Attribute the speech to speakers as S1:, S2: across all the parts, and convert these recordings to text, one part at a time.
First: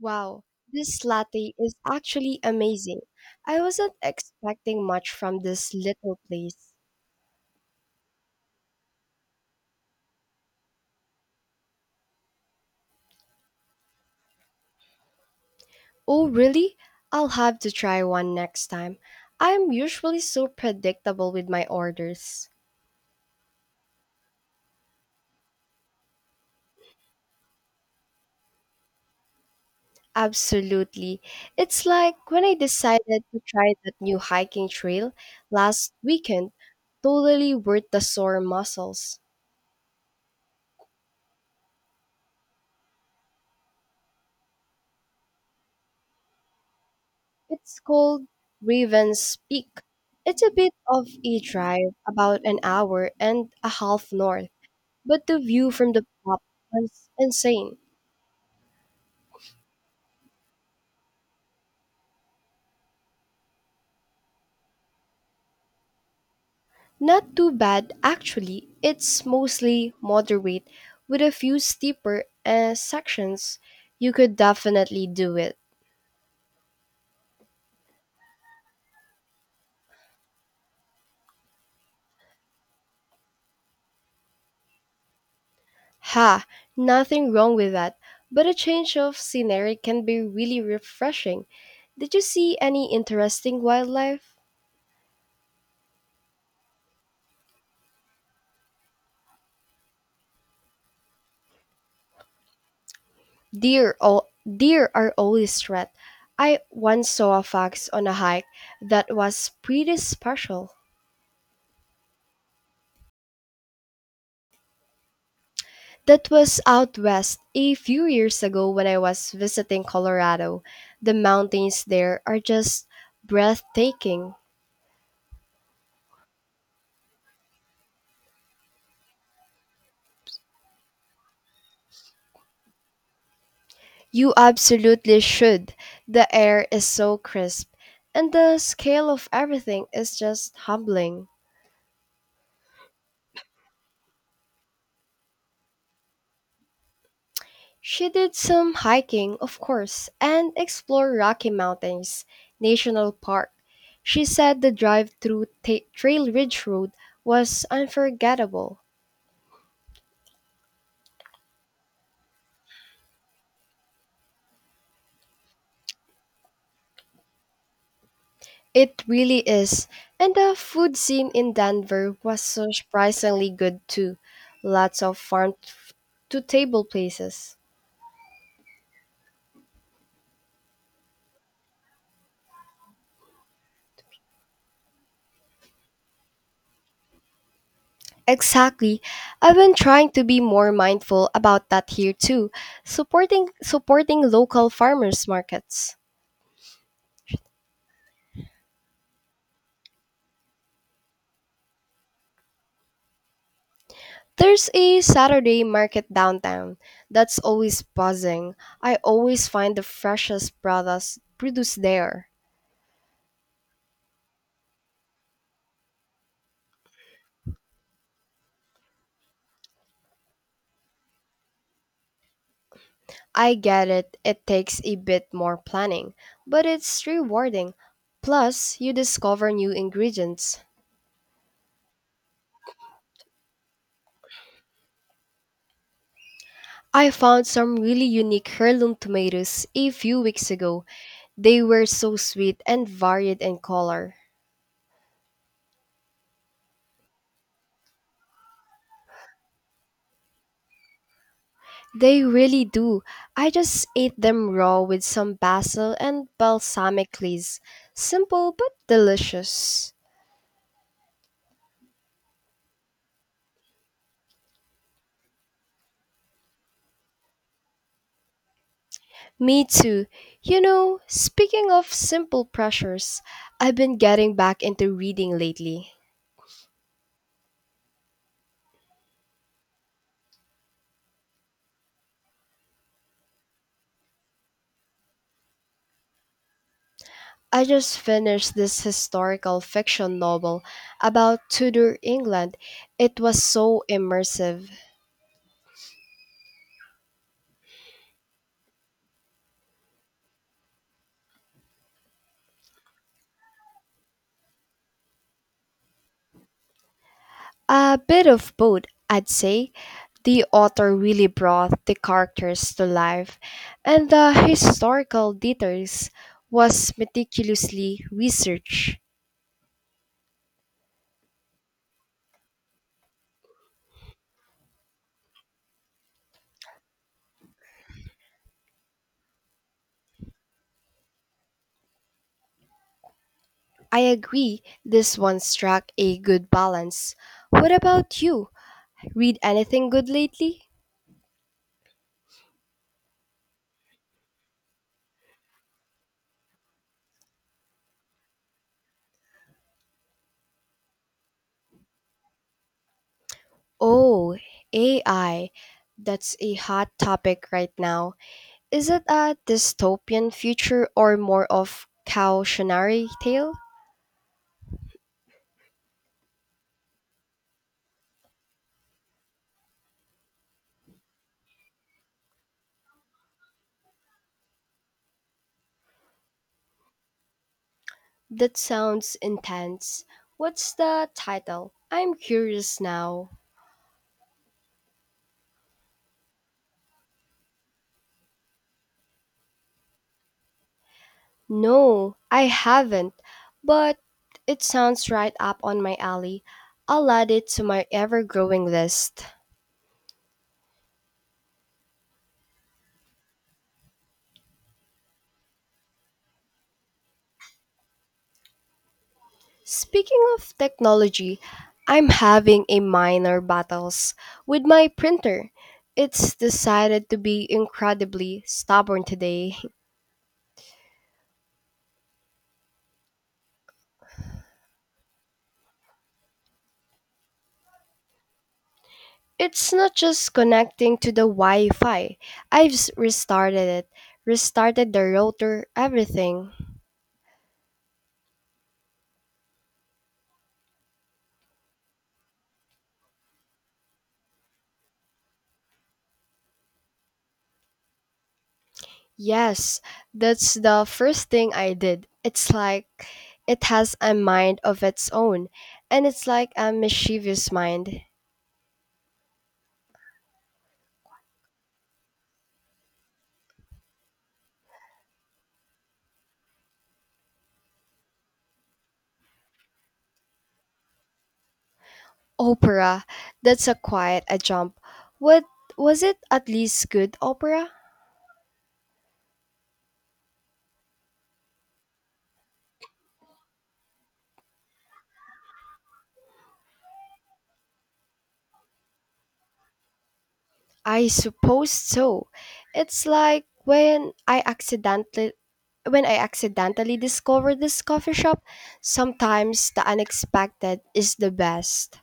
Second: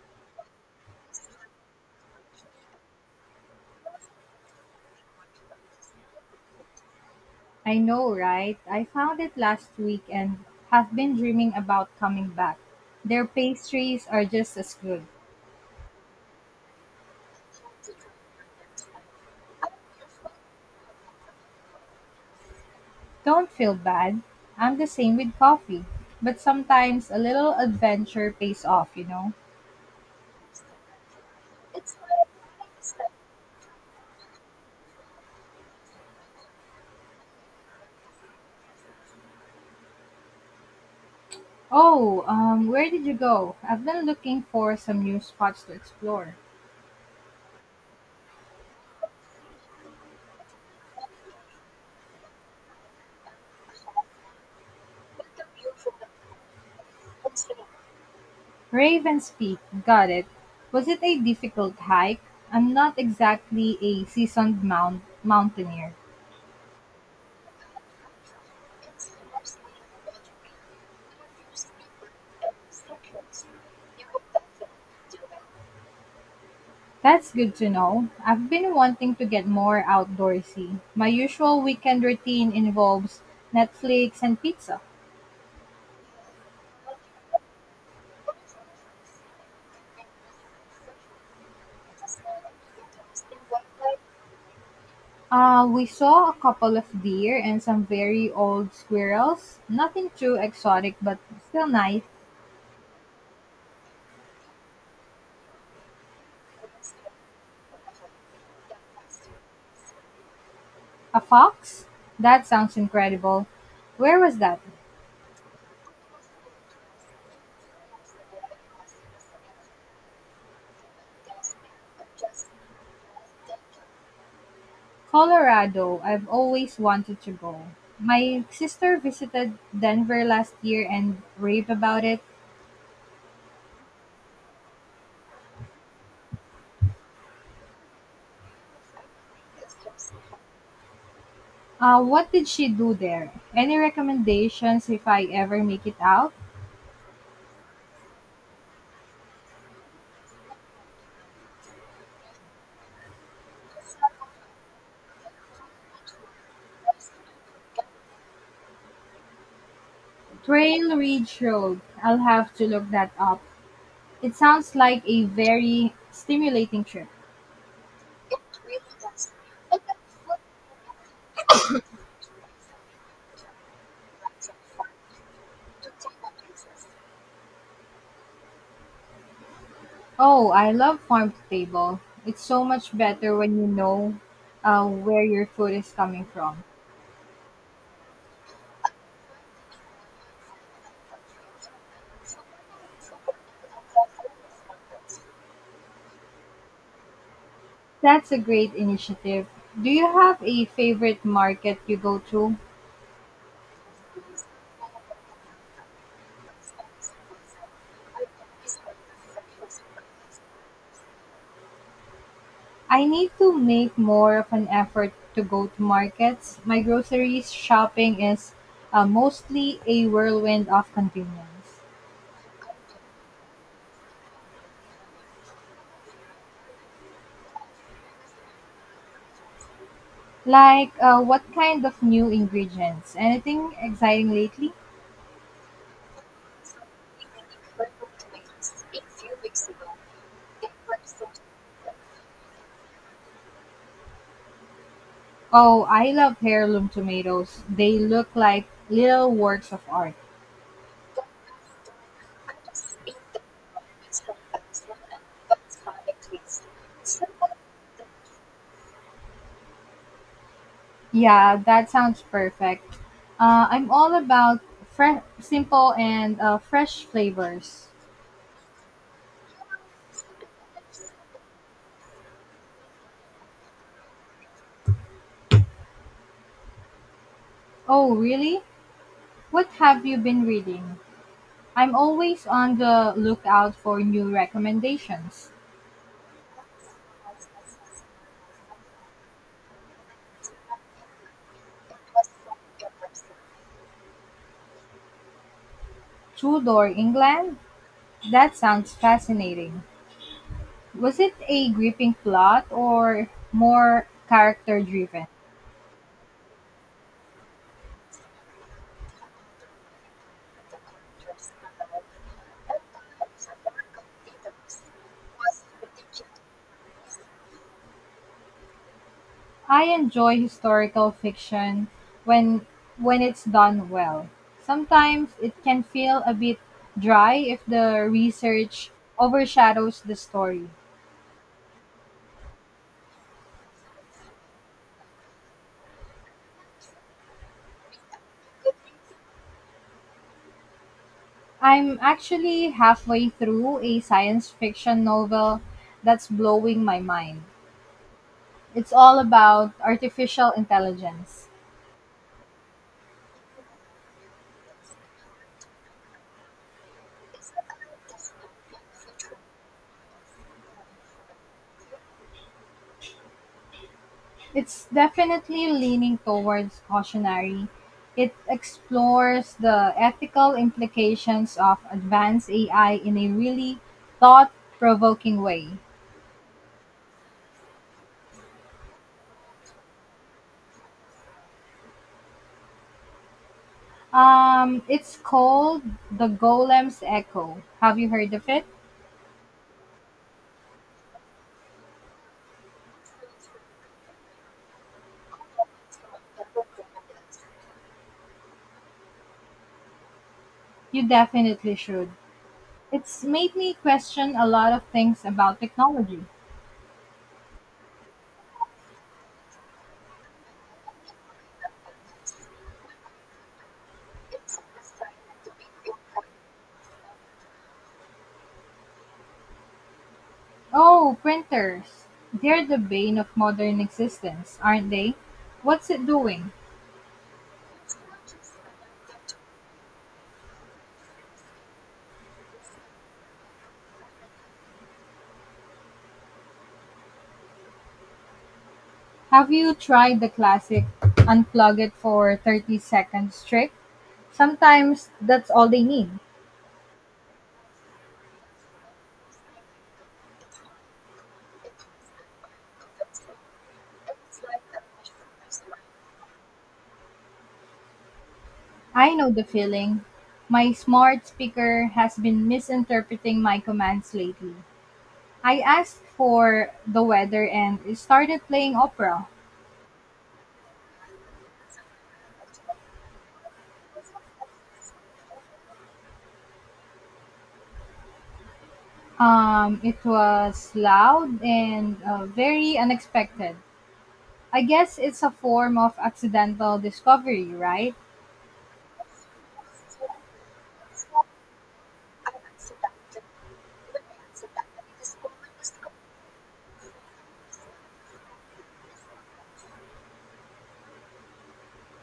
S1: Wow, this latte is actually amazing. I wasn't expecting much from this little place.
S2: I know, right? I found it last week and have been dreaming about coming back. Their pastries are just as good.
S1: Oh, really? I'll have to try one next time. I'm usually so predictable with my orders.
S2: Don't feel bad. I'm the same with coffee. But sometimes a little adventure pays off, you know?
S1: Absolutely. It's like when I decided to try that new hiking trail last weekend, totally worth the sore muscles.
S2: Oh, where did you go? I've been looking for some new spots to explore.
S1: It's called Raven's Peak. It's a bit of a drive, about an hour and a half north, but the view from the top was insane.
S2: Raven's Peak, got it. Was it a difficult hike? I'm not exactly a seasoned mountaineer.
S1: Not too bad, actually. It's mostly moderate, with a few steeper sections. You could definitely do it.
S2: That's good to know. I've been wanting to get more outdoorsy. My usual weekend routine involves Netflix and pizza.
S1: Ha, nothing wrong with that, but a change of scenery can be really refreshing. Did you see any interesting wildlife?
S2: We saw a couple of deer and some very old squirrels. Nothing too exotic, but still nice.
S1: Deer are always a threat. I once saw a fox on a hike that was pretty special.
S2: A fox? That sounds incredible. Where was that?
S1: That was out west a few years ago when I was visiting Colorado. The mountains there are just breathtaking.
S2: Colorado. I've always wanted to go. My sister visited Denver last year and raved about it.
S1: You absolutely should. The air is so crisp, and the scale of everything is just humbling.
S2: What did she do there? Any recommendations if I ever make it out?
S1: She did some hiking, of course, and explored Rocky Mountains National Park. She said the drive through Trail Ridge Road was unforgettable.
S2: Trail Ridge Road. I'll have to look that up. It sounds like a very stimulating trip.
S1: It really is. And the food scene in Denver was so surprisingly good too. Lots of farm to table places.
S2: Oh, I love farm to table. It's so much better when where your food is coming from.
S1: Exactly. I've been trying to be more mindful about that here too, supporting local farmers markets.
S2: That's a great initiative. Do you have a favorite market you go to?
S1: There's a Saturday market downtown that's always buzzing. I always find the freshest products produced there.
S2: I need to make more of an effort to go to markets. My groceries shopping is mostly a whirlwind of convenience.
S1: I get it, it takes a bit more planning, but it's rewarding. Plus, you discover new ingredients.
S2: What kind of new ingredients? Anything exciting lately?
S1: I found some really unique heirloom tomatoes a few weeks ago. They were so sweet and varied in color.
S2: Oh, I love heirloom tomatoes. They look like little works of art.
S1: They really do. I just ate them raw with some basil and balsamic leaves. Simple but delicious.
S2: Yeah, that sounds perfect. I'm all about fresh, simple and fresh flavors.
S1: Me too. You know, speaking of simple pressures, I've been getting back into reading lately.
S2: Oh, really? What have you been reading? I'm always on the lookout for new recommendations.
S1: I just finished this historical fiction novel about Tudor England. It was so immersive.
S2: Tudor England? That sounds fascinating. Was it a gripping plot or more character driven?
S1: A bit of both, I'd say. The author really brought the characters to life, and the historical details was meticulously researched.
S2: I enjoy historical fiction when when it's done well. Sometimes it can feel a bit dry if the research overshadows the story.
S1: I agree, this one struck a good balance. What about you? Read anything good lately?
S2: I'm actually halfway through a science fiction novel that's blowing my mind. It's all about artificial intelligence.
S1: Oh, AI. That's a hot topic right now. Is it a dystopian future or more of cautionary tale?
S2: It's definitely leaning towards cautionary. It explores the ethical implications of advanced AI in a really thought provoking way.
S1: That sounds intense. What's the title? I'm curious now.
S2: It's called The Golem's Echo. Have you heard of it?
S1: No, I haven't, but it sounds right up on my alley. I'll add it to my ever growing list.
S2: You definitely should. It's made me question a lot of things about technology.
S1: Speaking of technology, I'm having a minor battles with my printer. It's decided to be incredibly stubborn today.
S2: Oh, printers! They're the bane of modern existence, aren't they? What's it doing?
S1: It's not just connecting to the Wi Fi. I've restarted it, restarted the router, everything.
S2: Have you tried the classic unplug it for 30 seconds trick? Sometimes that's all they need.
S1: Yes, that's the first thing I did. It's like it has a mind of its own, and it's like a mischievous mind.
S2: I know the feeling. My smart speaker has been misinterpreting my commands lately. I asked for the weather and it started playing opera.
S1: Opera, that's a quite a jump. What was it, at least good opera?
S2: It was loud and very unexpected. I guess it's a form of accidental discovery, right?
S1: I suppose so. It's like when I accidentally discover this coffee shop, sometimes the unexpected is the best.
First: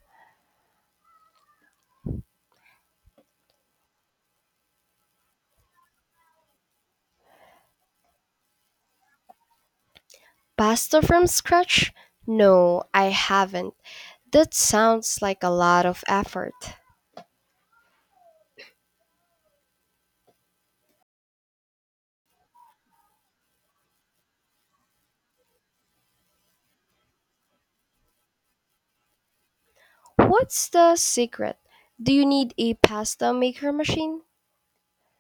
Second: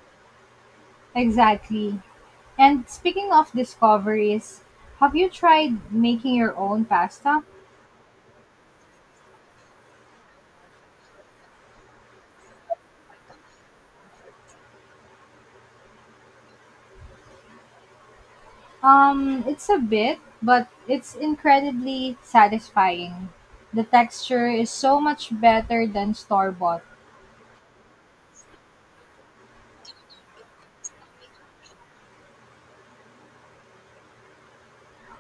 S2: Exactly. And speaking of discoveries, have you tried making your own pasta?
S1: Pasta from scratch? No, I haven't. That sounds like a lot of effort.
S2: It's a bit, but it's incredibly satisfying. The texture is so much better than store bought.
S1: What's the secret? Do you need a pasta maker machine?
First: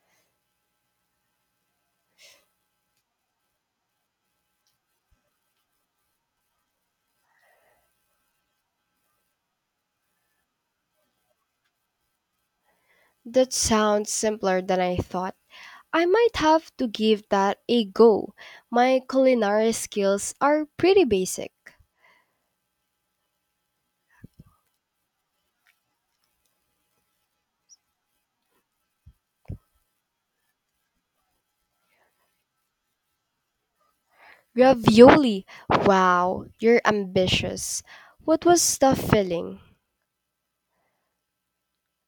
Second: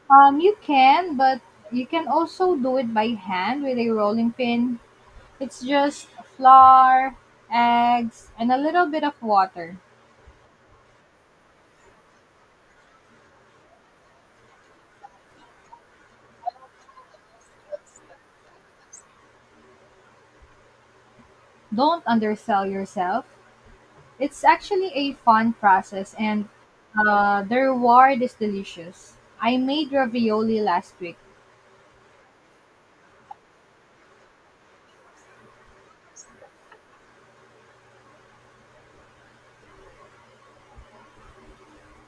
S2: You can, but you can also do it by hand with a rolling pin. It's just flour, eggs, and a little bit of water.
S1: That sounds simpler than I thought. I might have to give that a go. My culinary skills are pretty basic.
S2: Don't undersell yourself. It's actually a fun process, and the reward is delicious. I made ravioli last week.
S1: Ravioli! Wow, you're ambitious. What was the filling?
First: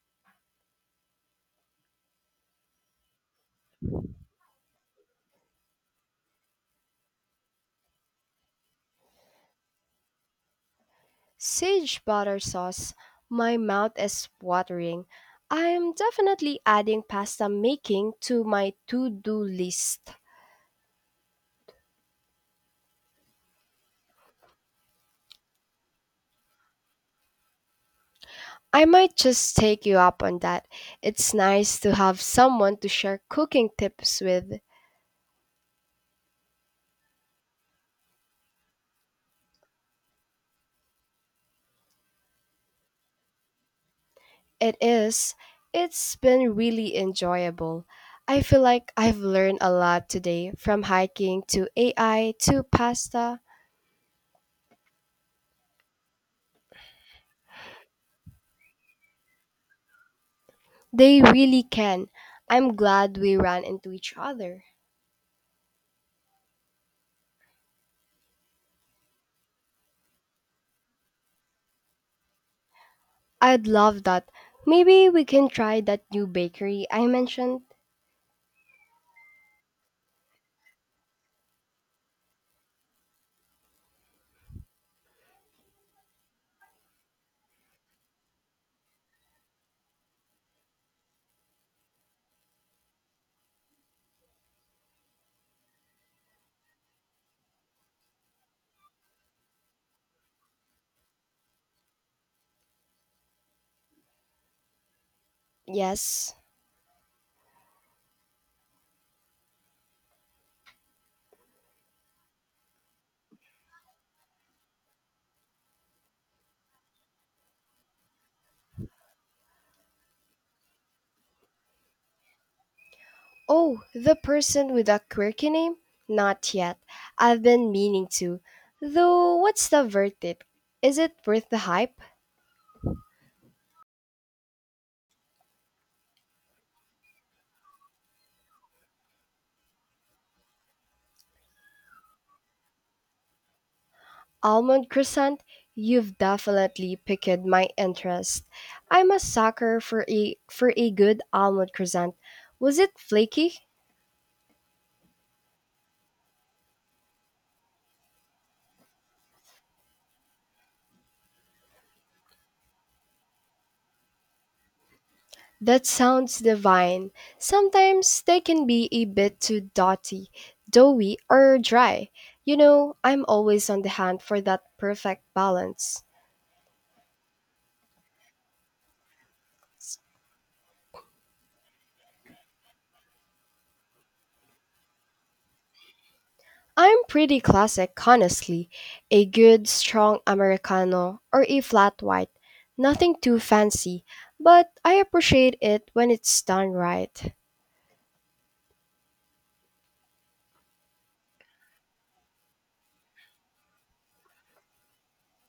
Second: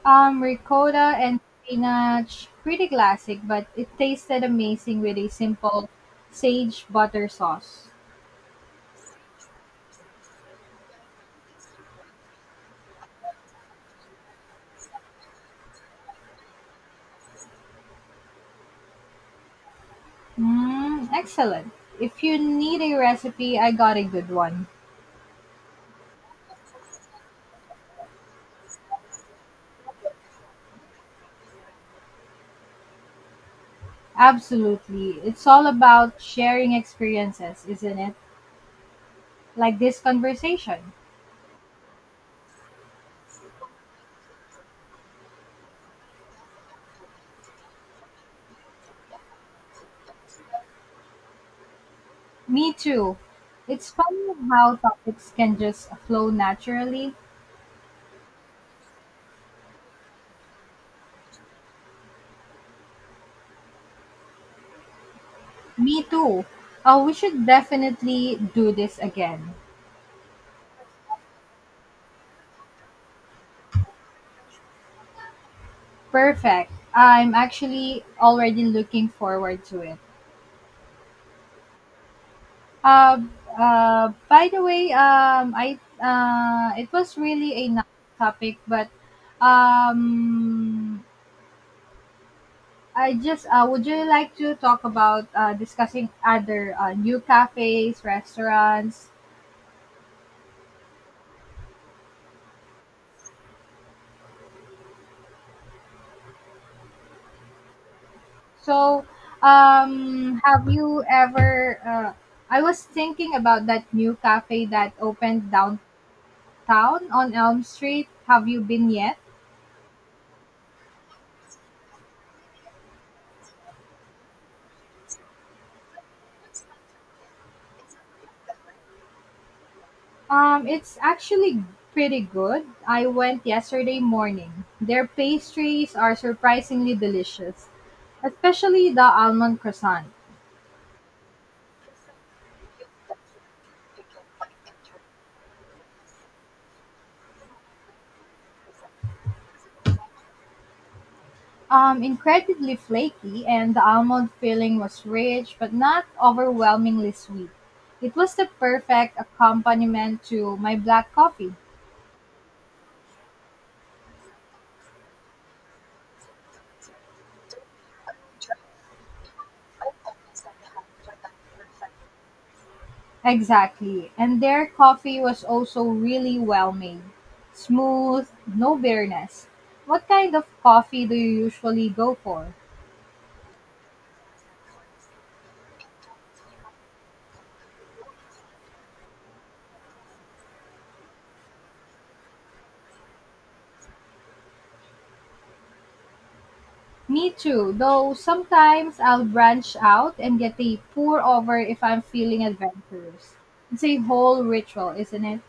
S2: Ricotta and spinach, pretty classic, but it tasted amazing with a simple sage butter sauce.
S1: Sage butter sauce. My mouth is watering. I am definitely adding pasta making to my to do list.
S2: Mm, excellent. If you need a recipe, I got a good one.
S1: I might just take you up on that. It's nice to have someone to share cooking tips with.
S2: Absolutely. It's all about sharing experiences, isn't it? Like this conversation.
S1: It is. It's been really enjoyable. I feel like I've learned a lot today, from hiking to AI to
S2: Me too.
S1: pasta.
S2: It's funny how topics can just flow naturally.
S1: They really can. I'm glad we ran into each other.
S2: Me too. Oh, we should definitely do this again.
S1: I'd love that. Maybe we can try that new
S2: Perfect.
S1: bakery I
S2: I'm
S1: mentioned.
S2: actually already looking forward to it. Uh, by the way, I it was really a nice topic, but um, I just would you like to talk about discussing other new cafes, restaurants,
S1: Yes.
S2: So, have you ever? I was thinking about that new cafe that opened downtown on Elm Street. Have you been yet?
S1: Oh, the person with a quirky name? Not yet. I've been meaning to. Though, what's the verdict? Is
S2: It's
S1: it worth the
S2: actually
S1: hype?
S2: pretty good. I went yesterday morning. Their pastries are surprisingly delicious, especially the almond croissant.
S1: Almond croissant? You've definitely piqued my interest. I'm a sucker for a good almond croissant.
S2: Incredibly
S1: Was it
S2: flaky,
S1: flaky?
S2: and the almond filling was rich but not overwhelmingly sweet. It was the perfect accompaniment to my black coffee.
S1: That sounds divine. Sometimes they can be a bit too dotty, doughy, or dry. You know, I'm always on the
S2: Exactly,
S1: hunt for
S2: and
S1: that
S2: their coffee
S1: perfect
S2: was also
S1: balance.
S2: really well made. Smooth, no bitterness. What kind of coffee do you usually go for?
S1: I'm pretty classic, honestly. A good, strong Americano or a flat white. Nothing too fancy, but I appreciate it when it's done
S2: Me
S1: right.
S2: too, though sometimes I'll branch out and get a pour over if I'm feeling adventurous. It's a whole ritual, isn't it?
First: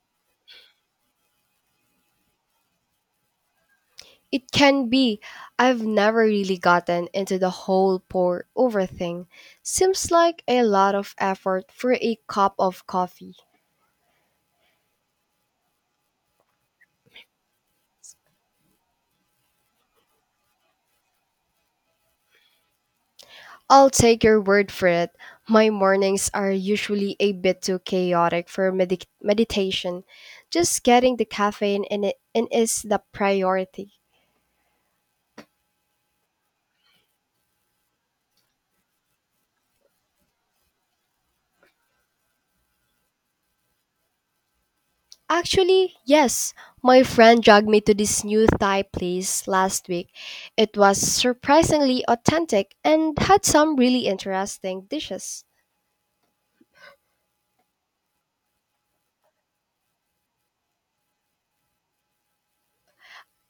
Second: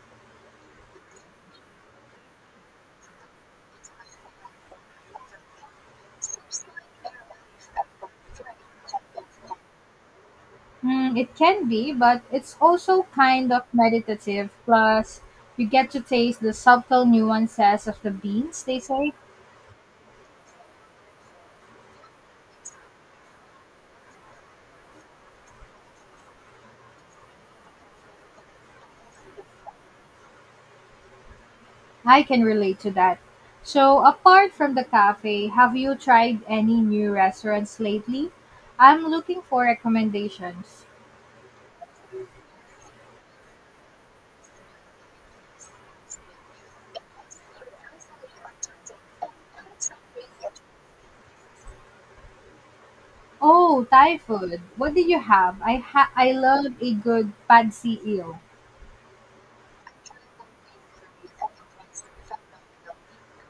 S1: It can be. I've never really gotten into the whole pour over thing. Seems like a lot of
S2: Mm, it can
S1: effort for
S2: be,
S1: a
S2: but
S1: cup
S2: it's
S1: of
S2: also
S1: coffee.
S2: kind of meditative. Plus, you get to taste the subtle nuances of the beans, they say.
S1: I'll take your word for it. My mornings are usually a bit too chaotic for meditation. Just getting the caffeine
S2: I can
S1: in
S2: relate
S1: is
S2: to
S1: the
S2: that.
S1: priority.
S2: So, apart from the cafe, have you tried any new restaurants lately? I'm looking for recommendations.
S1: Actually, yes. My friend dragged me to this new Thai place last week. It was surprisingly authentic and had some
S2: Oh,
S1: really
S2: Thai food.
S1: interesting
S2: What did you
S1: dishes.
S2: have? I love a good pad see ew.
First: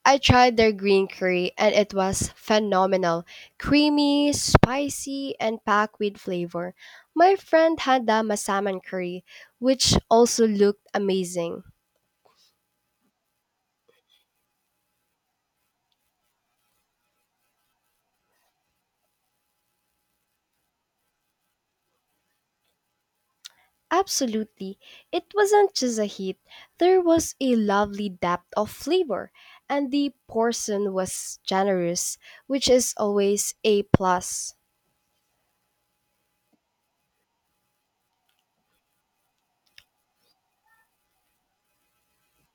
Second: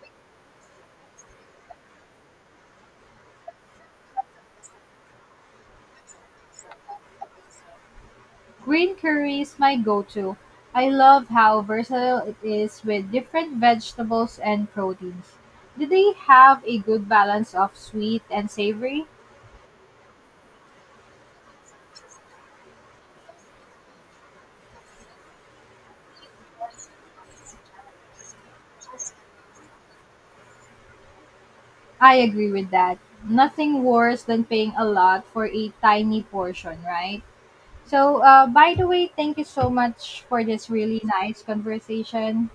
S1: I tried their green curry and it was phenomenal. Creamy, spicy, and packed with flavor. My friend had the masaman
S2: Green
S1: curry,
S2: curry is my
S1: which
S2: go to.
S1: also looked
S2: I love how
S1: amazing.
S2: versatile it is with different vegetables and proteins. Do they have a good balance of sweet and savory?
S1: Absolutely. It wasn't just a hit, there was a lovely depth of flavor, and the portion was
S2: I
S1: generous,
S2: agree
S1: which
S2: with
S1: is
S2: that.
S1: always a
S2: Nothing worse than
S1: plus.
S2: paying a lot for a tiny portion, right? So, by the way, thank you so much for this really nice conversation.